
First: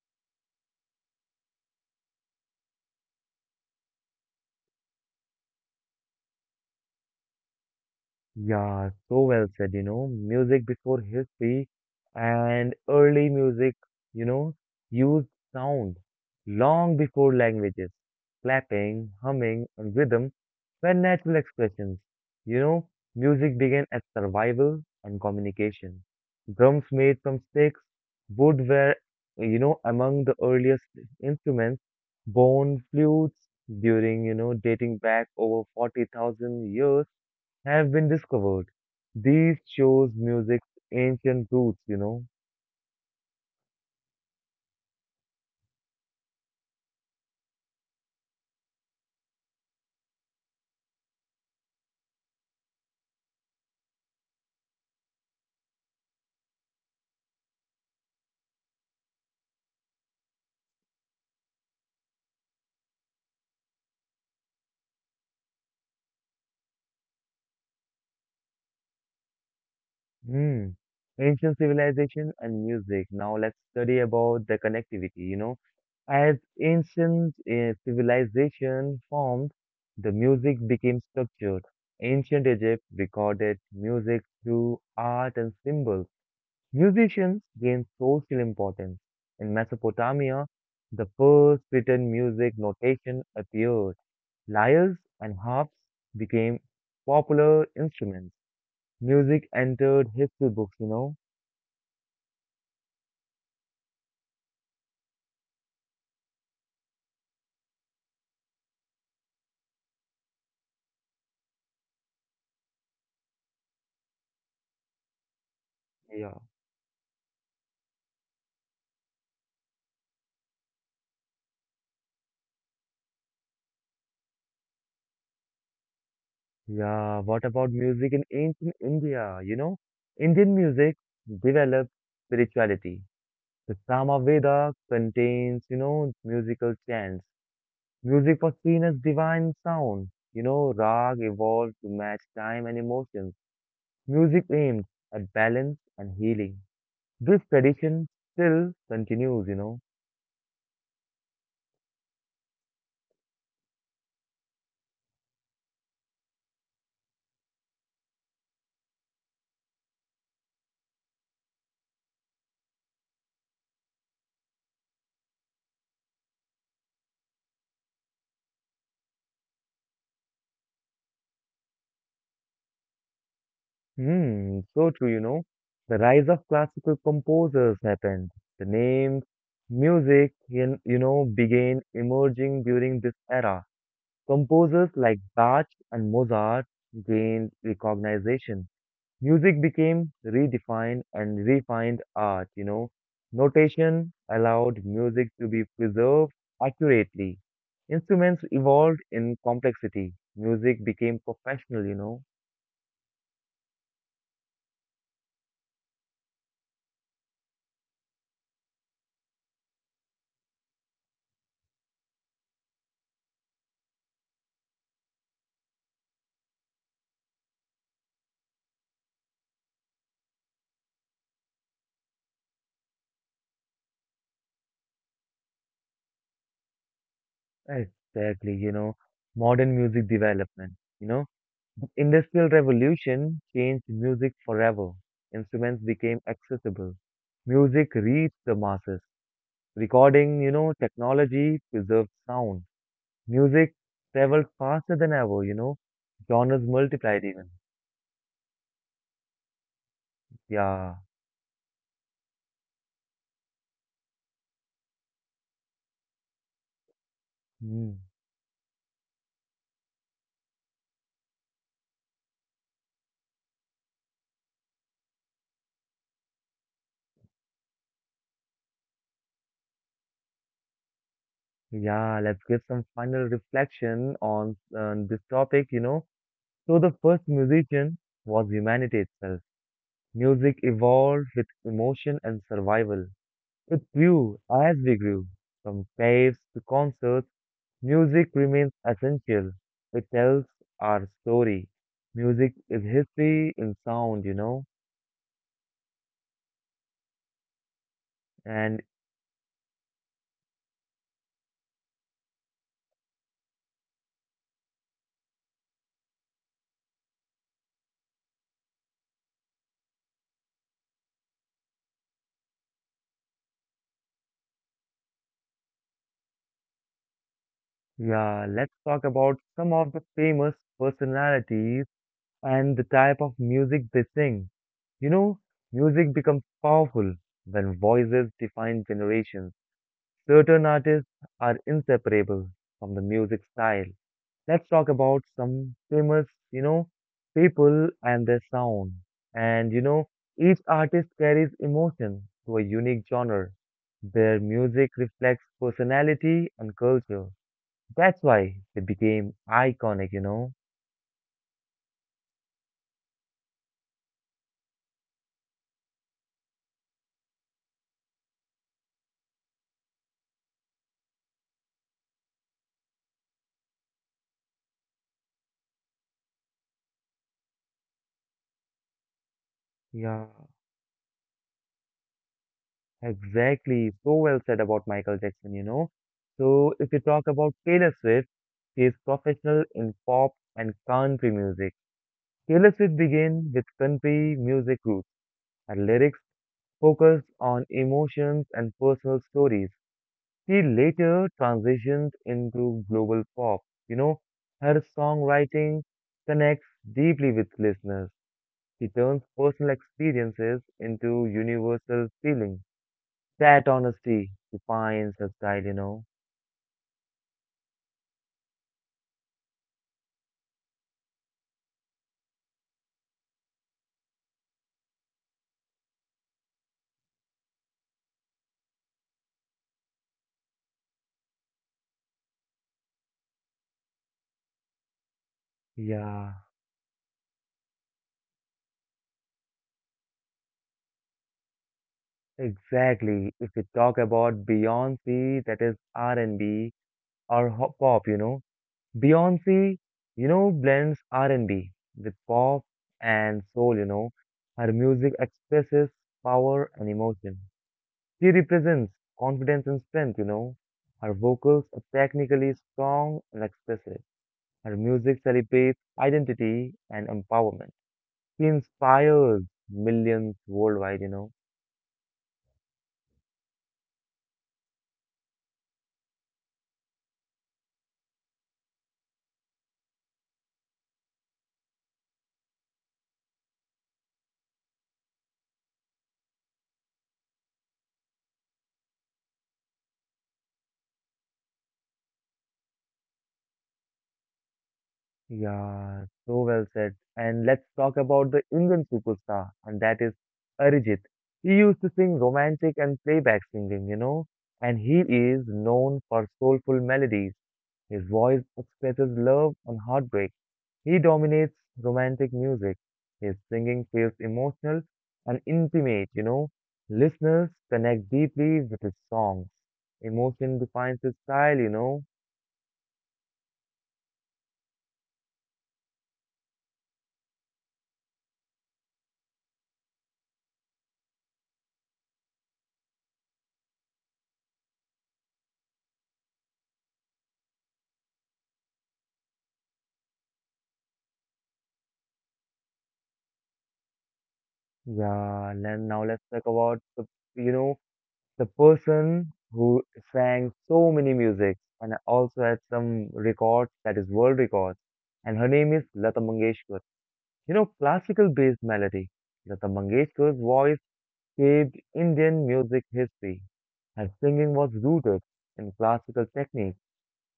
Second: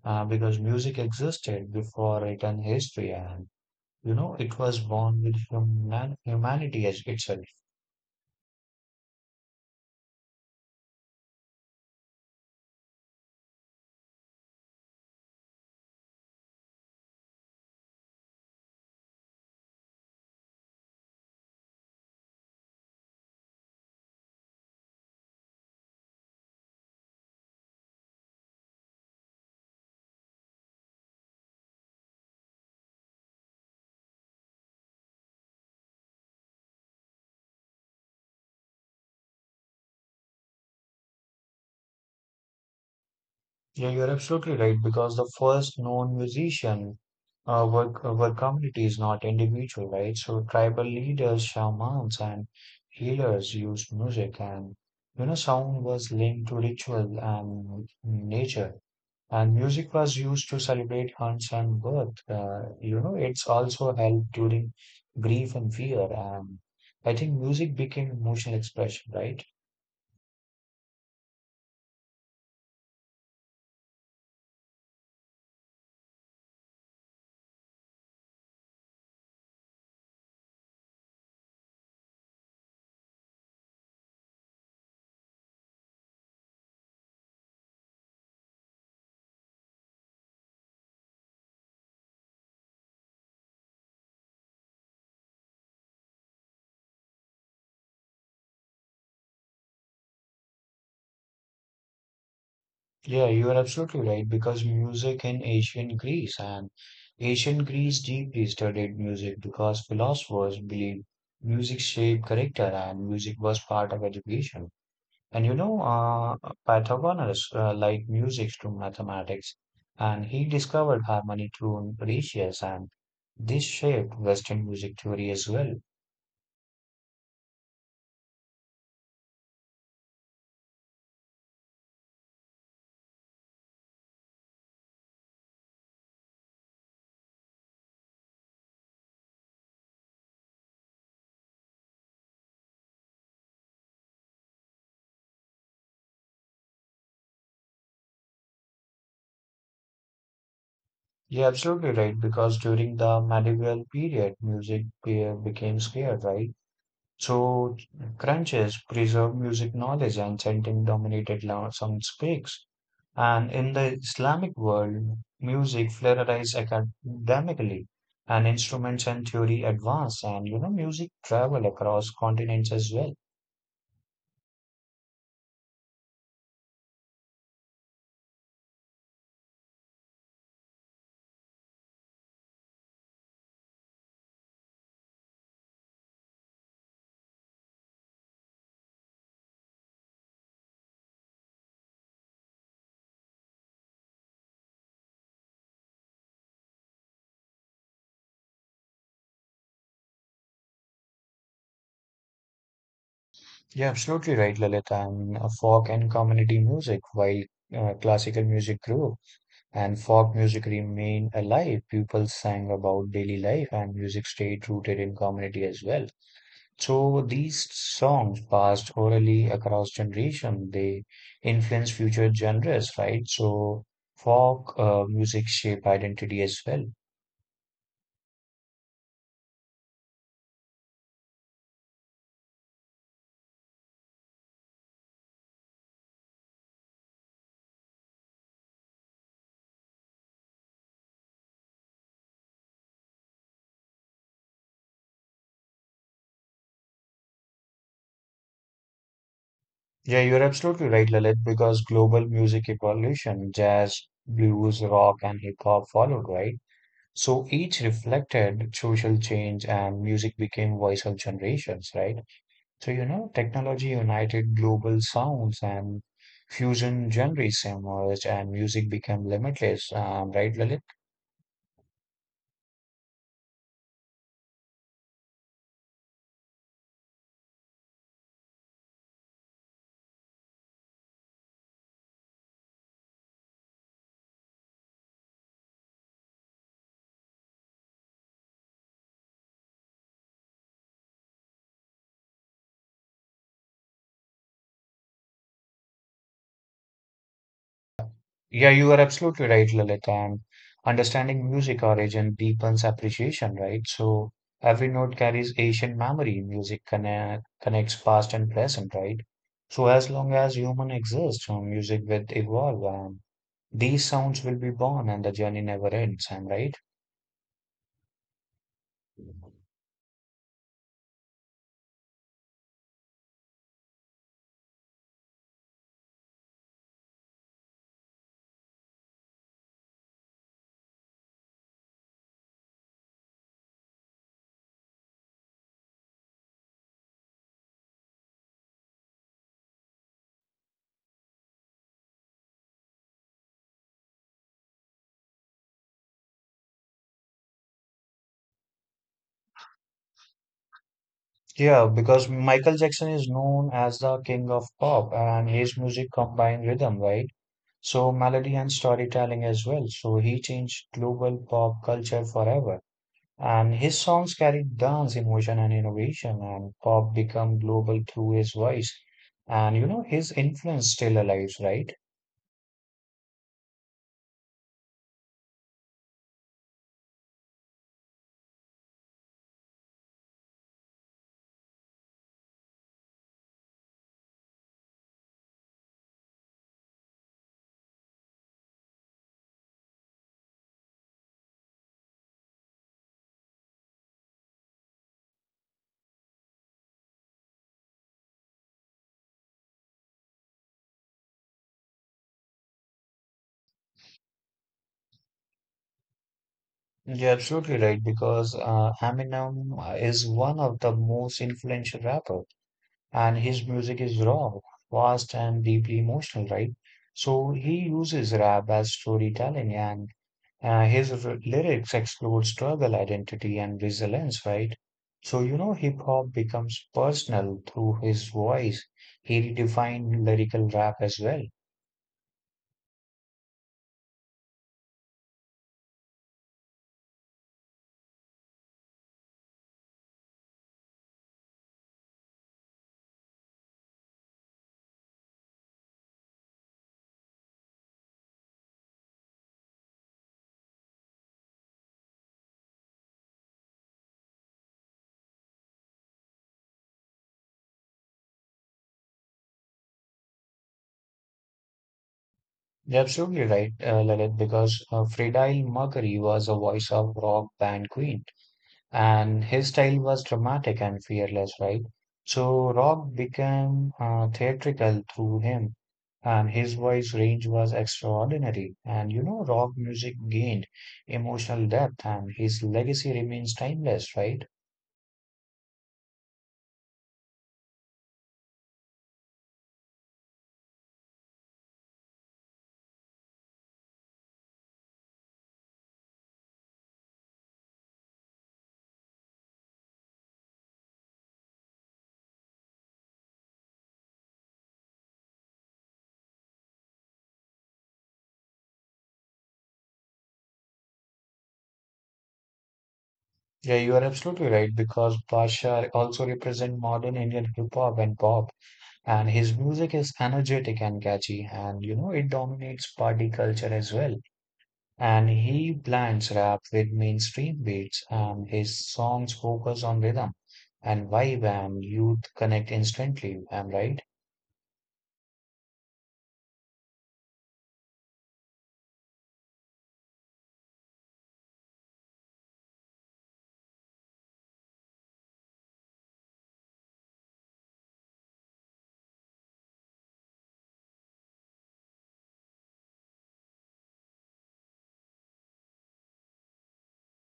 Speaker 2: because music existed before written history and you know it was born with human humanity as itself.
Speaker 1: Yeah, so well said. Music before history and early music, you know, used sound long before languages. Clapping, humming, and rhythm were natural expressions. You know, Music began as survival and communication. Drums made from sticks, wood were among the earliest instruments. Bone flutes dating back over 40,000 years have been discovered. These shows music's ancient roots.
Speaker 2: Yeah, you're absolutely right, because the first known musician uh, were, were communities not individual, right? So tribal leaders, shamans, and healers used music and you know sound was linked to ritual and nature. And music was used to celebrate Hunt's and birth. You know, it's also helped during grief and fear. And I think music became emotional expression, right?
Speaker 1: Hmm. Ancient civilization and music. Now let's study about the connectivity. As ancient civilization formed, the music became structured. Ancient Egypt recorded music through art and symbols. Musicians gained social importance. In Mesopotamia, the first written music notation appeared. Lyres and harps became popular instruments. Music entered history books.
Speaker 2: Yeah, you are absolutely right. Because music in ancient Greece and ancient Greece deeply studied music because philosophers believed music shaped character and music was part of education. And you know,
Speaker 1: Yeah.
Speaker 2: Pythagoras liked music to mathematics, and he discovered harmony through ratios, and this shaped Western music theory as well.
Speaker 1: Yeah, what about music in ancient India? Indian music developed spirituality. The Sama Veda contains musical chants. Music was seen as divine sound. Rag evolved to match time and emotions. Music aimed at balance and healing. This tradition still continues.
Speaker 2: You're absolutely right, because during the medieval period, became scarce, right? So crunches, preserve music knowledge, and chanting dominated some speaks. And in the Islamic world, music flourished academically, and instruments and theory advanced, and you know, music travel across continents as well.
Speaker 1: Hmm, so true. The rise of classical composers happened. The names, music, began emerging during this era. Composers like Bach and Mozart gained recognition. Music became redefined and refined art. Notation allowed music to be preserved accurately. Instruments evolved in complexity. Music became professional.
Speaker 2: Yeah, absolutely right, Lalit. And folk and community music, while classical music grew and folk music remained alive, people sang about daily life, and music stayed rooted in community as well. So these songs passed orally across generation. They influence future genres, right? So folk music shape identity as well.
Speaker 1: Exactly. Modern music development, you know. Industrial revolution changed music forever. Instruments became accessible. Music reached the masses. Recording technology preserved sound. Music traveled faster than ever. Genres multiplied even.
Speaker 2: Yeah, you're absolutely
Speaker 1: Yeah.
Speaker 2: right, Lalit, because global music evolution, jazz, blues, rock, and hip hop followed, right? So each
Speaker 1: Mm.
Speaker 2: reflected social change and music became voice of generations, right? So, you know, technology united global sounds and fusion genres emerged and music became limitless. Right, Lalit?
Speaker 1: Yeah, let's give some final reflection on this topic. So the first musician was humanity itself. Music evolved with emotion and survival. It grew as we grew. From caves to concerts, music remains essential. It tells our story. Music is history in sound.
Speaker 2: Yeah,
Speaker 1: And
Speaker 2: you are absolutely right, Lalit. And understanding music origin deepens appreciation, right? So every note carries ancient memory. Connects past and present, right? So as long as human exists, music will evolve and these sounds will be born and the journey never ends, am I right?
Speaker 1: Yeah, let's talk about some of the famous personalities and the type of music they sing. You know, Music becomes powerful when voices define generations. Certain artists are inseparable from the music style. Let's talk about some famous, you know, people and their sound. And each artist carries emotion to a unique genre. Their music reflects personality and culture. That's why they became iconic.
Speaker 2: Yeah, because Michael Jackson is known as the king of pop and his music combined rhythm, right? So melody and storytelling as well. So he changed global pop culture forever. And his songs carried dance, emotion, and innovation, and pop become global through his voice. And you know,
Speaker 1: Yeah,
Speaker 2: his influence still alive, right?
Speaker 1: exactly. So well said about Michael Jackson. So if you talk about Taylor Swift, she is professional in pop and country music. Taylor Swift began with country music roots. Her lyrics focused on emotions and personal stories. She later transitioned into global pop. You know, Her songwriting connects deeply with listeners. He turns personal experiences into universal feelings. That honesty defines her style.
Speaker 2: You're absolutely right, because Eminem is one of the most influential rappers. And his music is raw, fast, and deeply emotional, right? So he uses rap as storytelling, and lyrics explore struggle, identity, and resilience, right? So, you know, hip
Speaker 1: Yeah,
Speaker 2: hop becomes personal through his voice. He redefined lyrical rap as well.
Speaker 1: exactly. If we talk about Beyoncé, that is R&B or pop. Beyoncé blends R&B with pop and soul. Her music expresses power and emotion. She represents confidence and strength. Her vocals are technically strong and expressive. Her music celebrates identity and empowerment. She inspires millions worldwide.
Speaker 2: You're absolutely right, Lalit, because Freddie Mercury was a voice of rock band Queen. And his style was dramatic and fearless, right? So rock became theatrical through him, and his voice range was extraordinary. And you know, rock music gained emotional depth, and his legacy remains timeless, right?
Speaker 1: Yeah, so well said. And let's talk about the Indian superstar, and that is Arijit. He used to sing romantic and playback singing and he is known for soulful melodies. His voice expresses love and heartbreak. He dominates romantic music. His singing feels emotional and intimate. Listeners connect deeply with his songs. Emotion defines his style.
Speaker 2: Yeah, you are absolutely right because Pasha also represent modern Indian hip hop and pop, and his music is energetic and catchy, and you know, it dominates party culture as well. And he blends rap with mainstream beats, and his songs focus on rhythm and vibe, and youth connect instantly. I'm right.
Speaker 1: Yeah, then now let's talk about you know, the person who sang so many musics and also had some records that is world records. And her name is Lata Mangeshkar. Classical based melody. Lata Mangeshkar's voice shaped Indian music history. Her singing was rooted in classical technique.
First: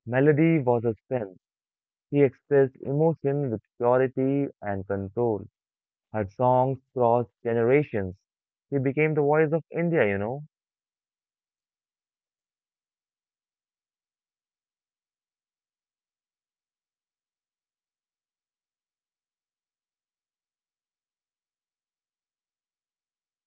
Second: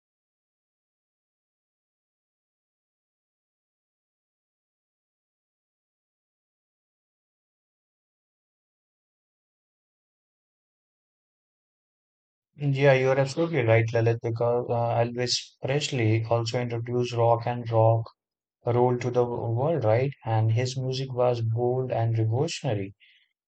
Speaker 1: Melody was her strength. She expressed emotion with purity and control. Her songs crossed generations. She became the voice of India.
Speaker 2: Yeah, you're absolutely right, Lalit, because Elvis Presley also introduced rock and rock roll to the world, right? And his music was bold and revolutionary.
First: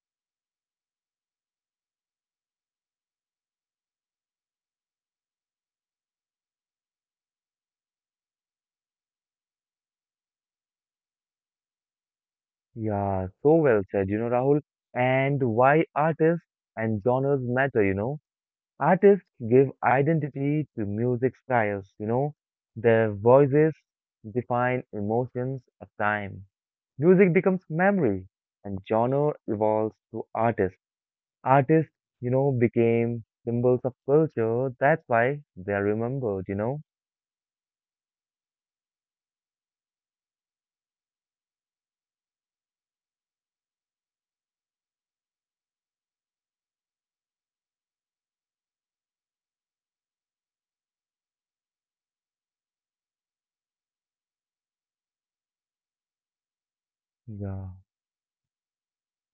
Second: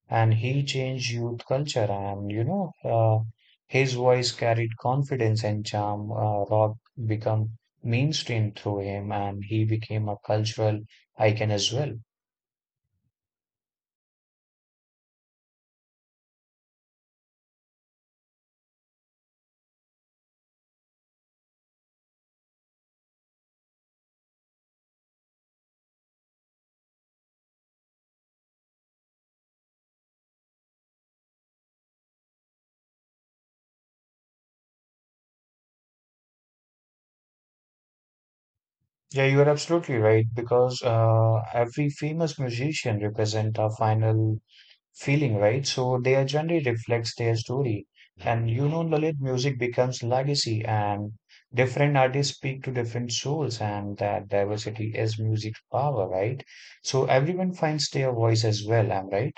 Speaker 2: And he changed youth culture. And you know, his voice carried confidence and charm. Rock become mainstream through him, and he became a cultural icon as well.
Speaker 1: Yeah, so well said, Rahul. And why artists and genres matter. Artists give identity to music styles. Their voices define emotions of time. Music becomes memory, and genre evolves to artists. Artists became symbols of culture. That's why they are remembered.
Speaker 2: Yeah, you are absolutely right because every famous musician represent a final feeling, right? So their genre reflects their story. And you know, Lalit, music becomes legacy and different artists speak to different souls and that diversity is music's power, right? So everyone
Speaker 1: Yeah.
Speaker 2: finds their voice as well, am I right?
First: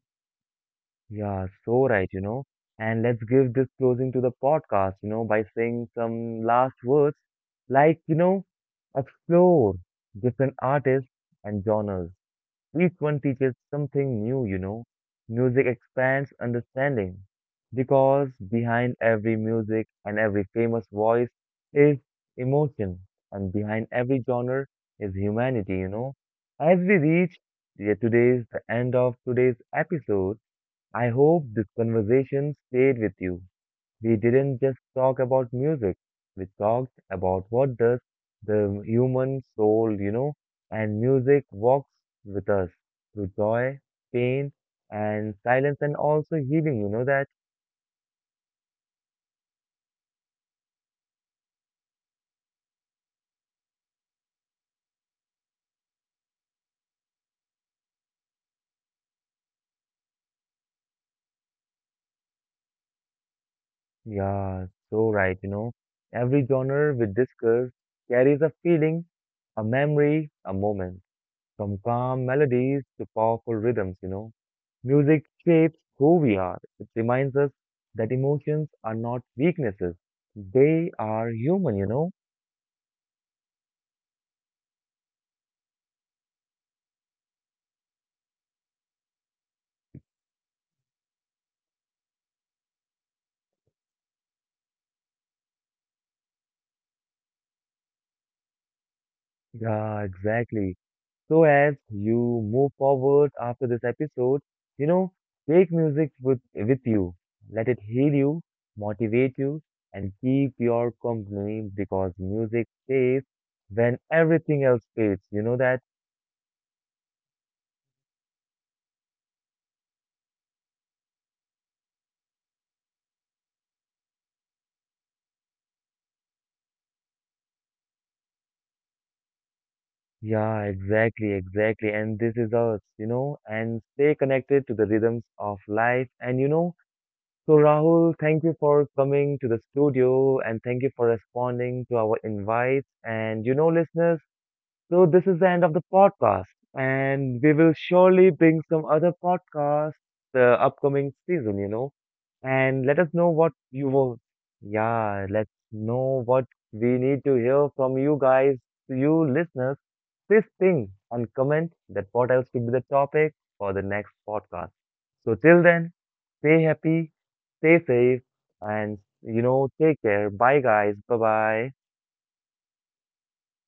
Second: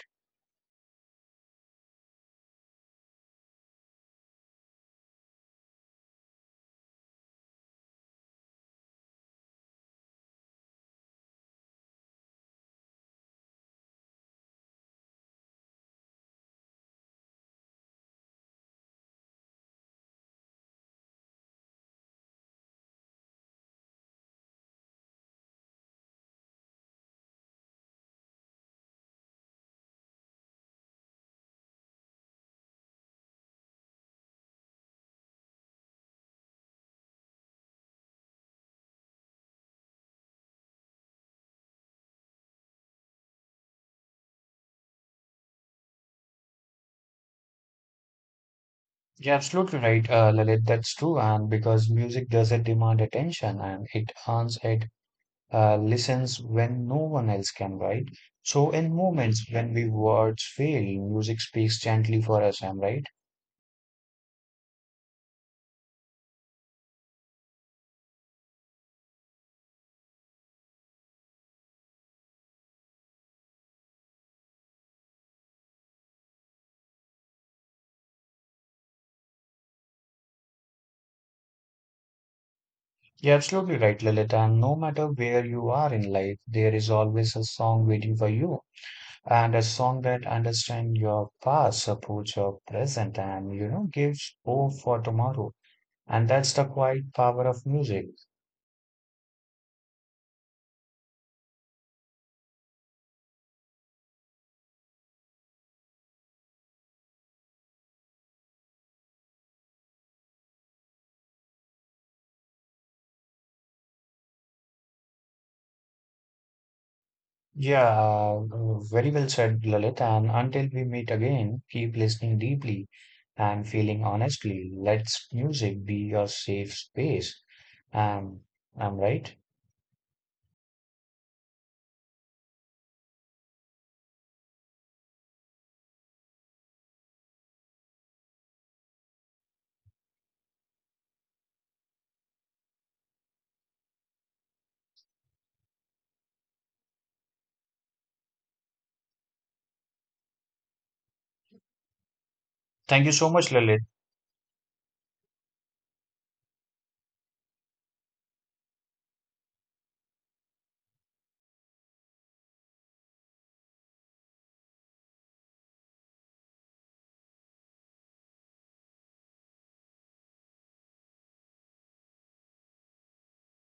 Speaker 1: Yeah, so right. And let's give this closing to the podcast by saying some last words like, explore different artists and genres. Each one teaches something new. Music expands understanding because behind every music and every famous voice is emotion, and behind every genre is humanity. As we reach, yeah, today's the end of today's episode, I hope this conversation stayed with you. We didn't just talk about music, we talked about what does the human soul, and music walks with us through joy, pain, and silence, and also healing, you know that?
Speaker 2: Yeah, absolutely right, Lalit. That's true. And because music doesn't demand attention and it earns it, listens when no one else can, right? So in moments when we words fail, music speaks gently for us, am I right?
Speaker 1: Yeah, so right. Every genre we discuss carries a feeling, a memory, a moment, from calm melodies to powerful rhythms. Music shapes who we are. It reminds us that emotions are not weaknesses. They are human, you know?
Speaker 2: You're absolutely right, Lilith. And no matter where you are in life, there is always a song waiting for you, and a song that understands your past, supports your present, and you know gives hope for tomorrow. And that's the quiet power of music.
Speaker 1: Yeah, exactly. So as you move forward after this episode, you know, take music with you. Let it heal you, motivate you, and keep your company because music stays when everything else fades. You know that?
Speaker 2: Yeah, very well said, Lilith. And until we meet again, keep listening deeply and feeling honestly. Let's music be your safe space. Um, I'm right.
Speaker 1: Yeah, exactly, exactly. And this is us and stay connected to the rhythms of life. So Rahul, thank you for coming to the studio and thank you for responding to our invites. Listeners, so this is the end of the podcast and we will surely bring some other podcasts the upcoming season and let
Speaker 2: Thank
Speaker 1: us
Speaker 2: you
Speaker 1: know
Speaker 2: so much,
Speaker 1: what
Speaker 2: Lilith.
Speaker 1: you will. Yeah, let's know what we need to hear from you guys, you listeners. Please ping and comment that what else could be the topic for the next podcast. So till then, stay happy, stay safe, and take care. Bye guys. Bye bye.